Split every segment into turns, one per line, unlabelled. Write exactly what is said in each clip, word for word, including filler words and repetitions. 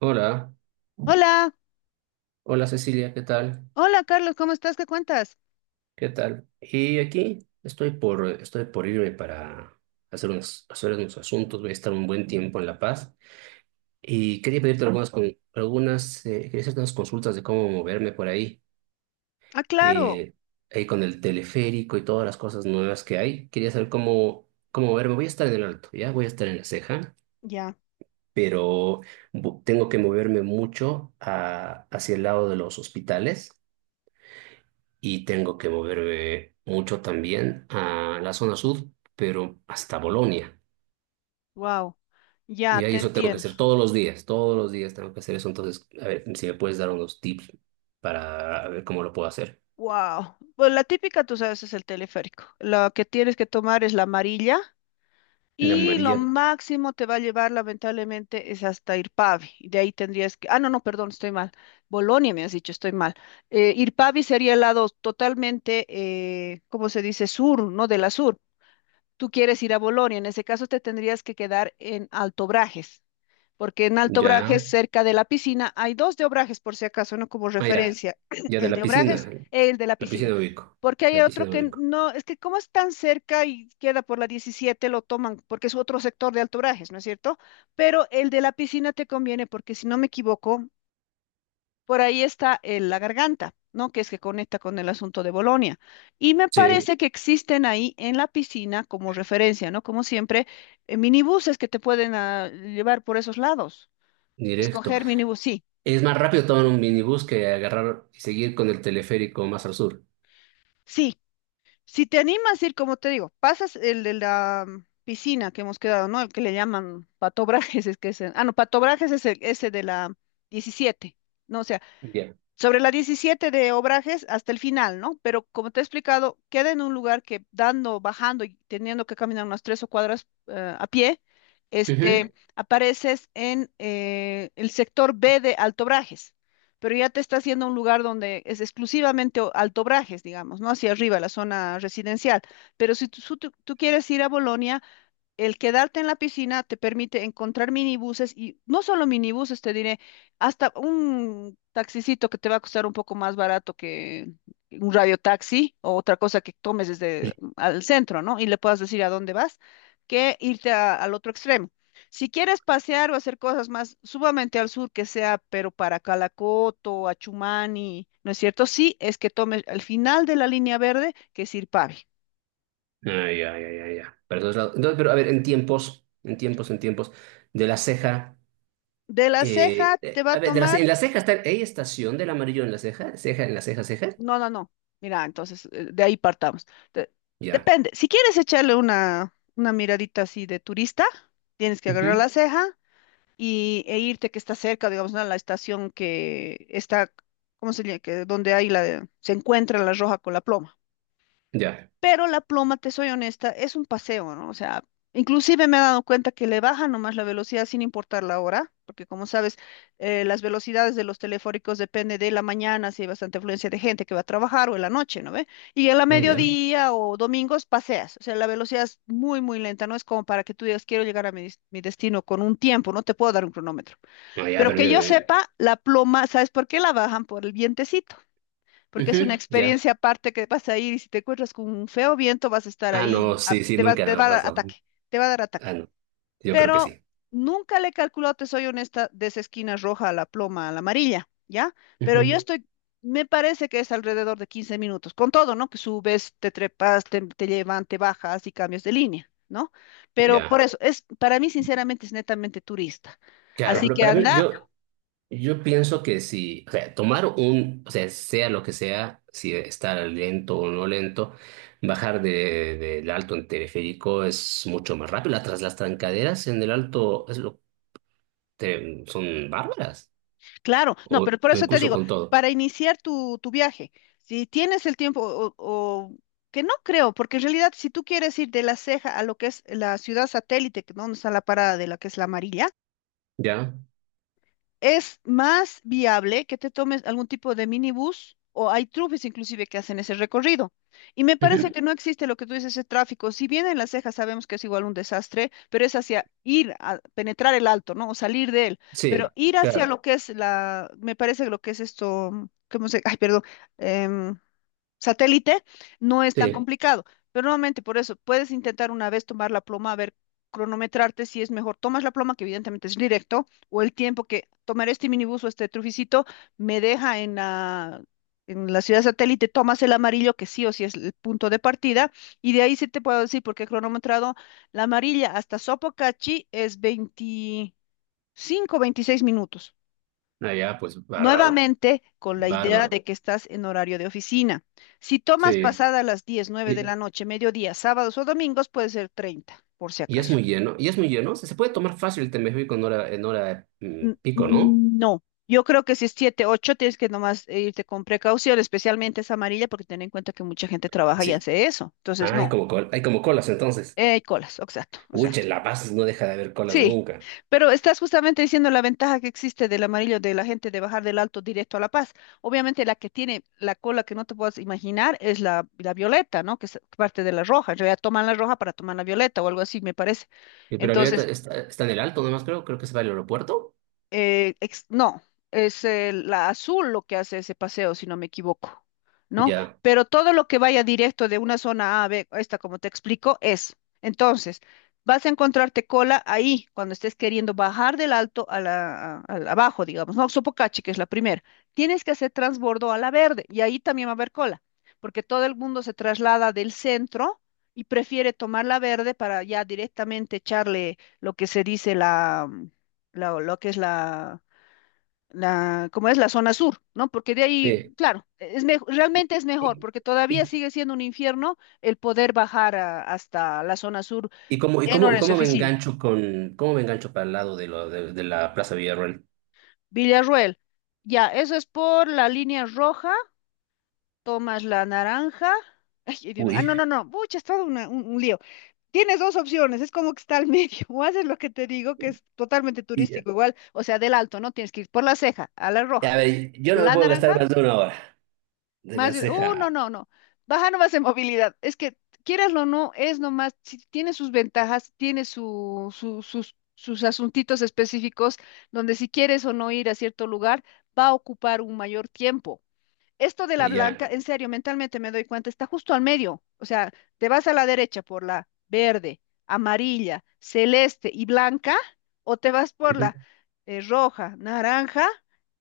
Hola,
Hola,
hola Cecilia, ¿qué tal?
hola Carlos, ¿cómo estás? ¿Qué cuentas?
¿Qué tal? Y aquí estoy por, estoy por irme para hacer unos, hacer unos asuntos. Voy a estar un buen tiempo en La Paz y quería pedirte algunas, con- algunas, eh, quería hacerte unas consultas de cómo moverme por ahí,
Ah, claro,
eh, ahí con el teleférico y todas las cosas nuevas que hay. Quería saber cómo, cómo moverme. Voy a estar en el Alto, ¿ya? Voy a estar en La Ceja,
ya,
pero bu- tengo que moverme mucho a- hacia el lado de los hospitales y tengo que moverme mucho también a la zona sur, pero hasta Bolonia.
wow, ya
Y ahí
te
eso tengo que
entiendo,
hacer todos los días, todos los días tengo que hacer eso. Entonces, a ver si me puedes dar unos tips para ver cómo lo puedo hacer.
wow. Pues la típica, tú sabes, es el teleférico. Lo que tienes que tomar es la amarilla
La
y lo
María,
máximo te va a llevar, lamentablemente, es hasta Irpavi. Y de ahí tendrías que, ah, no, no, perdón, estoy mal. Bolonia, me has dicho, estoy mal. Eh, Irpavi sería el lado totalmente, eh, ¿cómo se dice? Sur, ¿no? De la sur. Tú quieres ir a Bolonia, en ese caso te tendrías que quedar en Alto Brajes. Porque en Alto
ya,
Obrajes, cerca de la piscina, hay dos de Obrajes, por si acaso, no como
ah, ya,
referencia,
ya de
el
la
de Obrajes,
piscina,
el de la
la piscina
piscina.
me ubico,
Porque hay
la piscina
otro
me
que
ubico.
no, es que como es tan cerca y queda por la diecisiete lo toman, porque es otro sector de Alto Obrajes, ¿no es cierto? Pero el de la piscina te conviene, porque si no me equivoco, por ahí está el- la garganta, ¿no? Que es que conecta con el asunto de Bolonia. Y me
Sí,
parece que existen ahí en la piscina, como referencia, ¿no? Como siempre, eh, minibuses que te pueden ah, llevar por esos lados.
directo.
Escoger minibús, sí,
Es más rápido tomar un minibús que agarrar y seguir con el teleférico más al sur.
sí. Si te animas a ir, como te digo, pasas el de la mm, piscina que hemos quedado, ¿no? El que le llaman patobrajes, es que es, el- ah, no, patobrajes es el, ese de la diecisiete, ¿no? O sea,
Ya.
sobre la diecisiete de Obrajes hasta el final, ¿no? Pero como te he explicado, queda en un lugar que dando, bajando y teniendo que caminar unas tres o cuadras eh, a pie,
Ujú.
este, apareces en eh, el sector B de Alto Brajes, pero ya te está haciendo un lugar donde es exclusivamente o- Alto Brajes, digamos, ¿no? Hacia arriba, la zona residencial. Pero si tú, su- tú- tú quieres ir a Bolonia, el quedarte en la piscina te permite encontrar minibuses y no solo minibuses, te diré, hasta un taxicito que te va a costar un poco más barato que un radiotaxi o otra cosa que tomes desde mm, al centro, ¿no? Y le puedas decir a dónde vas, que irte a- al otro extremo. Si quieres pasear o hacer cosas más, sumamente al sur, que sea, pero para Calacoto, Achumani, ¿no es cierto? Sí, es que tomes al final de la línea verde, que es Irpavi.
Ah, ya, ya, ya, ya. Para todos lados. Entonces, pero a ver, en tiempos, en tiempos, en tiempos, de la ceja,
De la Ceja
eh,
te
eh,
va a
a ver, de la
tomar.
ce- en la ceja está, ¿hay estación del amarillo en la ceja? ¿Ceja en la ceja, ceja?
No, no, no. Mira, entonces eh, de ahí partamos. De-
Ya.
Depende. Si quieres echarle una, una miradita así de turista, tienes que agarrar
Ujú.
la ceja y, e irte que está cerca, digamos, ¿no? A la estación que está, ¿cómo se llama? Que, donde hay la, se encuentra la roja con la ploma.
Ya.
Pero la pluma, te soy honesta, es un paseo, ¿no? O sea, inclusive me he dado cuenta que le baja nomás la velocidad sin importar la hora, porque como sabes, eh, las velocidades de los teleféricos depende de la mañana, si hay bastante afluencia de gente que va a trabajar o en la noche, ¿no ve? Y en la
Ah, ya.
mediodía o domingos paseas, o sea, la velocidad es muy, muy lenta, no es como para que tú digas, quiero llegar a mi, des- mi destino con un tiempo, no te puedo dar un cronómetro.
Ah, ya,
Pero
pero
que
yo...
yo sepa, la pluma, ¿sabes por qué la bajan? Por el vientecito, porque es una
ujú, ya.
experiencia aparte que vas a ir y si te encuentras con un feo viento vas a estar
Ah, no,
ahí, a-
sí, sí,
te va,
nunca me
te va
ha
a dar
pasado.
ataque, te va a dar
Ah,
ataque.
no, yo creo que
Pero
sí.
nunca le he calculado, te soy honesta, de esa esquina roja a la ploma, a la amarilla, ¿ya? Pero yo
Ujú.
estoy, me parece que es alrededor de quince minutos, con todo, ¿no? Que subes, te trepas, te, te llevan, te bajas y cambias de línea, ¿no? Pero
Ya.
por eso, es, para mí sinceramente es netamente turista.
Claro,
Así
pero
que
para mí,
anda.
yo... Yo pienso que si, o sea, tomar un, o sea, sea lo que sea, si estar lento o no lento, bajar de, del alto en teleférico es mucho más rápido. Las, tras- las trancaderas en el alto es lo, te- son bárbaras,
Claro, no,
o
pero por eso te
incluso
digo,
con todo,
para iniciar tu, tu viaje, si tienes el tiempo o, o- que no creo, porque en realidad si tú quieres ir de La Ceja a lo que es la ciudad satélite, que donde está la parada de la que es la amarilla,
¿ya?
es más viable que te tomes algún tipo de minibús o hay trufis inclusive que hacen ese recorrido. Y me parece
Ujú.
que no existe lo que tú dices, ese tráfico. Si bien en Las Cejas sabemos que es igual un desastre, pero es hacia ir a penetrar el alto, ¿no? O salir de él. Pero
Sí,
ir hacia
claro,
lo que es la, me parece que lo que es esto, ¿cómo se? Ay, perdón. em, Satélite, no es tan
sí.
complicado. Pero nuevamente, por eso, puedes intentar una vez tomar la pluma, a ver, cronometrarte si es mejor. Tomas la pluma, que evidentemente es directo, o el tiempo que tomar este minibús o este truficito me deja en la, en la, ciudad satélite, tomas el amarillo, que sí o sí es el punto de partida, y de ahí sí te puedo decir, porque he cronometrado la amarilla hasta Sopocachi es veinticinco veintiséis minutos.
Allá, pues, bárbaro,
Nuevamente, con la idea
bárbaro,
de que estás en horario de oficina. Si tomas, sí,
sí.
pasada las diez nueve de
Y,
la noche, mediodía, sábados o domingos, puede ser treinta, por si
y es
acaso.
muy lleno, y es muy lleno, se se puede tomar fácil el Temesví con hora, en hora mm,
N-
pico, ¿no?
No, yo creo que si es siete ocho tienes que nomás eh, irte con precaución, especialmente esa amarilla, porque ten en cuenta que mucha gente trabaja y
Así.
hace eso. Entonces,
Ah, hay
no,
como, col- hay como colas entonces.
eh, colas, exacto,
Pucha,
exacto.
en La Paz no deja de haber colas
Sí,
nunca.
pero estás justamente diciendo la ventaja que existe del amarillo de la gente de bajar del Alto directo a La Paz. Obviamente la que tiene la cola que no te puedes imaginar es la, la violeta, ¿no? Que es parte de la roja. En realidad toman la roja para tomar la violeta o algo así, me parece.
Y pero ahorita
Entonces,
está, está en el alto nomás, creo, creo que se va al aeropuerto.
eh, ex- no, es eh, la azul lo que hace ese paseo, si no me equivoco, ¿no?
Ya.
Pero todo lo que vaya directo de una zona A a B, esta como te explico, es. Entonces, vas a encontrarte cola ahí, cuando estés queriendo bajar del alto a la, a- al abajo, digamos, ¿no? Sopocachi, que es la primera. Tienes que hacer transbordo a la verde y ahí también va a haber cola, porque todo el mundo se traslada del centro. Y prefiere tomar la verde para ya directamente echarle lo que se dice la, lo, lo que es la, la, como es la zona sur, ¿no? Porque de ahí,
Sí.
claro, es mejo- realmente es mejor,
¿Y,
porque todavía
y,
sigue siendo un infierno el poder bajar a- hasta la zona sur
y cómo, y
en
cómo, y
horas de
cómo me
oficina.
engancho con, cómo me engancho para el lado de, lo, de, de la Plaza Villarroel?
Villarruel, ya, eso es por la línea roja, tomas la naranja. Ay, ay, Dios mío. Ah,
Uy.
no, no, no, pucha, es todo una- un, un lío. Tienes dos opciones, es como que está al medio, o haces lo que te digo, que es totalmente
Y-
turístico igual, o sea, del alto, ¿no? Tienes que ir por la ceja, a la roja,
a ver, yo no me
la
puedo
naranja.
gastar más de una hora de
Más
la
bien, uh, no,
ceja.
no, no. Baja nomás en movilidad. Es que, quieraslo o no, es nomás, si tiene sus ventajas, tiene su, su- sus, sus asuntitos específicos, donde si quieres o no ir a cierto lugar, va a ocupar un mayor tiempo esto de la
Y
blanca,
ya.
en serio, mentalmente me doy cuenta, está justo al medio. O sea, te vas a la derecha por la verde, amarilla, celeste y blanca, o te vas por
Ujú.
la eh, roja, naranja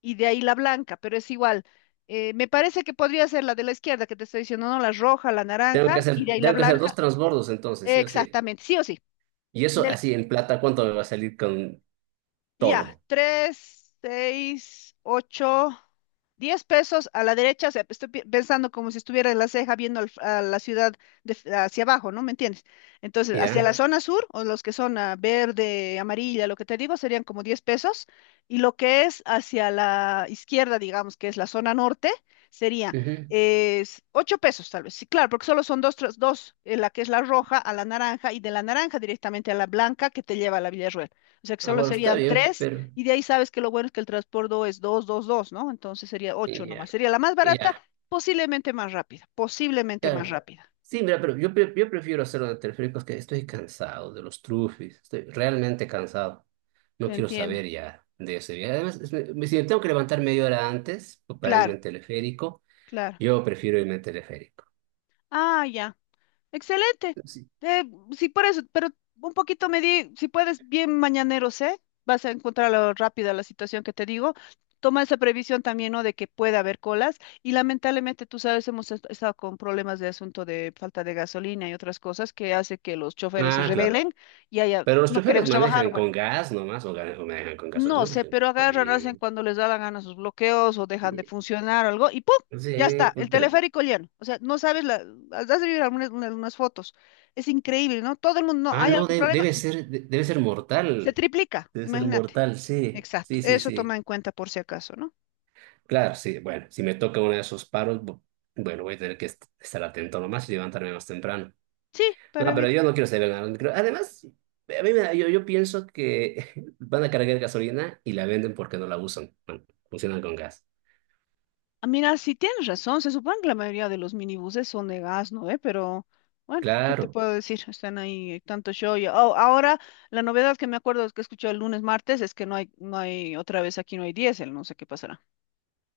y de ahí la blanca, pero es igual. Eh, me parece que podría ser la de la izquierda que te estoy diciendo, no, la roja, la
Tengo que
naranja y de
hacer,
ahí la
tengo que hacer dos
blanca.
transbordos entonces, sí o sí.
Exactamente, sí o sí.
Y eso
Del
así en plata, ¿cuánto me va a salir con
Ya,
todo?
tres, seis, ocho, diez pesos a la derecha. O sea, estoy pi- pensando como si estuviera en la ceja viendo al- a la ciudad de f- hacia abajo, ¿no? ¿Me entiendes? Entonces, hacia la, claro,
¿Ya?
zona sur, o los que son ah, verde, amarilla, lo que te digo, serían como diez pesos. Y lo que es hacia la izquierda, digamos, que es la zona norte, sería
Ujú.
es ocho pesos tal vez. Sí, claro, porque solo son dos, tras- dos, eh, la que es la roja a la naranja y de la naranja directamente a la blanca que te lleva a la Villa, o sea que
Ah,
solo
bueno, está
serían
bien,
tres
pero
y de ahí sabes que lo bueno es que el transbordo es dos, dos, dos, ¿no? Entonces sería ocho
y ya,
nomás. Sería la más
y
barata,
ya,
posiblemente más rápida, posiblemente más
claro.
rápida.
Sí, mira, pero yo, pre- yo prefiero hacerlo de teleféricos que estoy cansado de los trufis, estoy realmente cansado. No
Te
quiero
entiendo.
saber ya de ese viaje. Además, es- me- si me tengo que levantar media hora antes pues, para irme
Claro,
en teleférico,
claro.
yo prefiero irme en teleférico.
Ah, ya. Excelente.
Sí.
Eh, sí, por eso, pero un poquito me di, si puedes, bien mañaneros, ¿eh? Vas a encontrarlo rápida la situación que te digo. Toma esa previsión también, ¿no? De que puede haber colas. Y lamentablemente, tú sabes, hemos est- estado con problemas de asunto de falta de gasolina y otras cosas que hace que los choferes se
Ah, claro.
rebelen y haya,
Pero los
no
choferes
queremos trabajar,
manejan con gas nomás o gan- o manejan con gasolina,
no
no
sé,
manejan con
pero agarran, hacen
gasolina.
cuando les da la gana sus bloqueos o dejan de
Sí,
funcionar o algo y ¡pum! Ya
sí,
está,
pues,
el
pero-
teleférico lleno. O sea, no sabes, la, has de ver algunas, una- unas fotos. Es increíble, ¿no? Todo el mundo, no,
ah,
hay
no,
algún
de-
problema,
debe ser, de- debe ser
se
mortal.
triplica,
Debe ser
imagínate.
mortal, sí,
Exacto,
sí, sí,
eso toma
sí.
en cuenta por si acaso, ¿no?
Claro, sí, bueno, si me toca uno de esos paros, bu- bueno, voy a tener que est- estar atento nomás y levantarme más temprano.
Sí, para
No, pero
evitar.
yo no quiero ser nada. No creo- Además, a mí me da- yo, yo pienso que van a cargar gasolina y la venden porque no la usan. Bueno, funcionan con gas.
Ah, mira, sí tienes razón, se supone que la mayoría de los minibuses son de gas, ¿no? ¿Eh? Pero, bueno, ¿qué te
Claro,
puedo decir? Están ahí, hay tanto show. Y- oh, ahora, la novedad que me acuerdo es que escuché el lunes, martes, es que no hay, no hay, otra vez aquí no hay diésel, no sé qué pasará.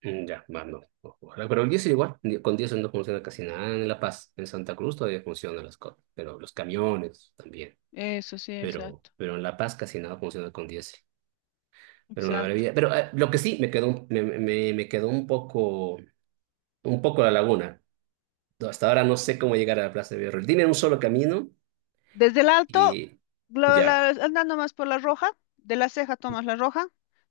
mm, ya, va, no. O- ojalá. Pero el diésel igual, ni- con diésel no funciona casi nada en La Paz. En Santa Cruz todavía funcionan las cosas, pero los camiones también.
Eso sí,
Pero,
exacto,
pero en La Paz casi nada funciona con diésel. Pero una
exacto.
maravilla. Pero eh, lo que sí me quedó, un- me, me, me quedó un poco, un poco la laguna. No, hasta ahora no sé cómo llegar a la Plaza de Villarreal. Dime un solo camino
Desde el alto,
y
la-
ya,
la- andando más por la roja, de la ceja tomas la roja,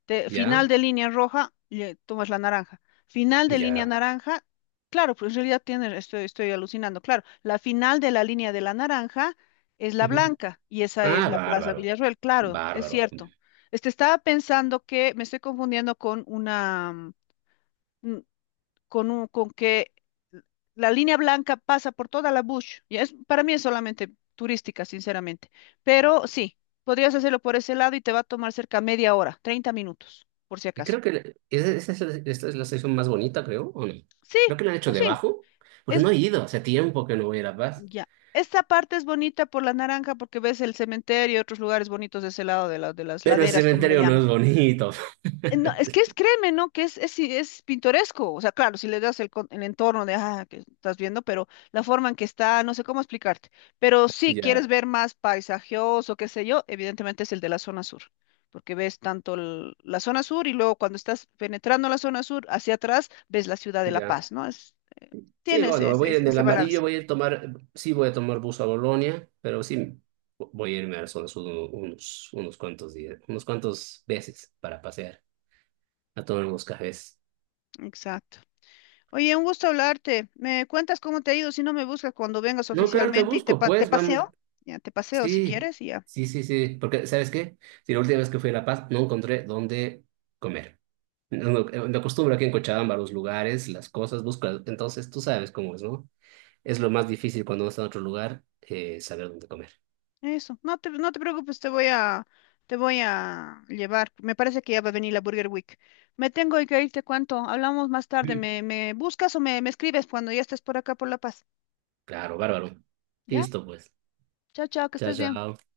de, final
ya,
de línea roja, le tomas la naranja. Final de línea
ya.
naranja, claro, pues en realidad tiene, estoy, estoy alucinando, claro, la final de la línea de la naranja es la
Ujú.
blanca y esa es
Ah,
la Plaza
bárbaro,
Villarroel, claro, es
bárbaro.
cierto. Este, estaba pensando que me estoy confundiendo con una, mm, con, un, con que la línea blanca pasa por toda la bush. Ya es, para mí es solamente turística, sinceramente. Pero sí, podrías hacerlo por ese lado y te va a tomar cerca media hora, treinta minutos, por si
Y
acaso.
creo que le- ese- esa es, la- esta es la sección más bonita, creo, ¿o no?
Sí,
Creo que la han hecho
pues sí,
debajo, porque
es
no he ido, hace tiempo que no voy a La Paz.
ya. Esta parte es bonita por la naranja porque ves el cementerio y otros lugares bonitos de ese lado de, la- de las
Pero el
laderas, como le
cementerio no
llaman.
es bonito.
eh, No, es que es, créeme, ¿no? Que es, es, sí, es pintoresco. O sea, claro, si le das el, con- el entorno de, ah, que estás viendo, pero la forma en que está, no sé cómo explicarte. Pero si
Ya,
quieres ver más paisajoso, qué sé yo, evidentemente es el de la zona sur, porque ves tanto el- la zona sur y luego cuando estás penetrando la zona sur hacia atrás, ves la ciudad de La
ya.
Paz, ¿no? Es,
Sí,
tienes Mm.
bueno,
ese,
voy a ir en
ese
el
ese
amarillo,
balance.
voy a ir tomar, sí voy a tomar bus a Bolonia, pero sí voy a irme al zona sur uno- unos, unos cuantos días, unos cuantos veces para pasear, a tomar unos cafés.
Exacto. Oye, un gusto hablarte. ¿Me cuentas cómo te ha ido? Si no me buscas cuando vengas
No, claro, te
oficialmente y te,
busco,
pa- te
pues vamos,
paseo. Ya, te paseo si
sí,
quieres y ya.
sí, sí, sí, porque ¿sabes qué? Si la última vez que fui a La Paz no encontré dónde comer. No, no, eh, me acostumbro aquí en Cochabamba a los lugares, las cosas, busco, entonces tú sabes cómo es, ¿no? Es lo más difícil cuando uno está en otro lugar, eh, saber dónde comer.
Eso, no te, no te preocupes, te voy a, te voy a llevar. Me parece que ya va a venir la Burger Week. Me tengo que ir, te cuento. Hablamos más tarde. ¿Me, me buscas o me, me escribes cuando ya estés por acá por La Paz?
Claro, bárbaro.
¿Ya?
Listo, pues.
Chao, chao, que
Chao,
estés bien.
chao.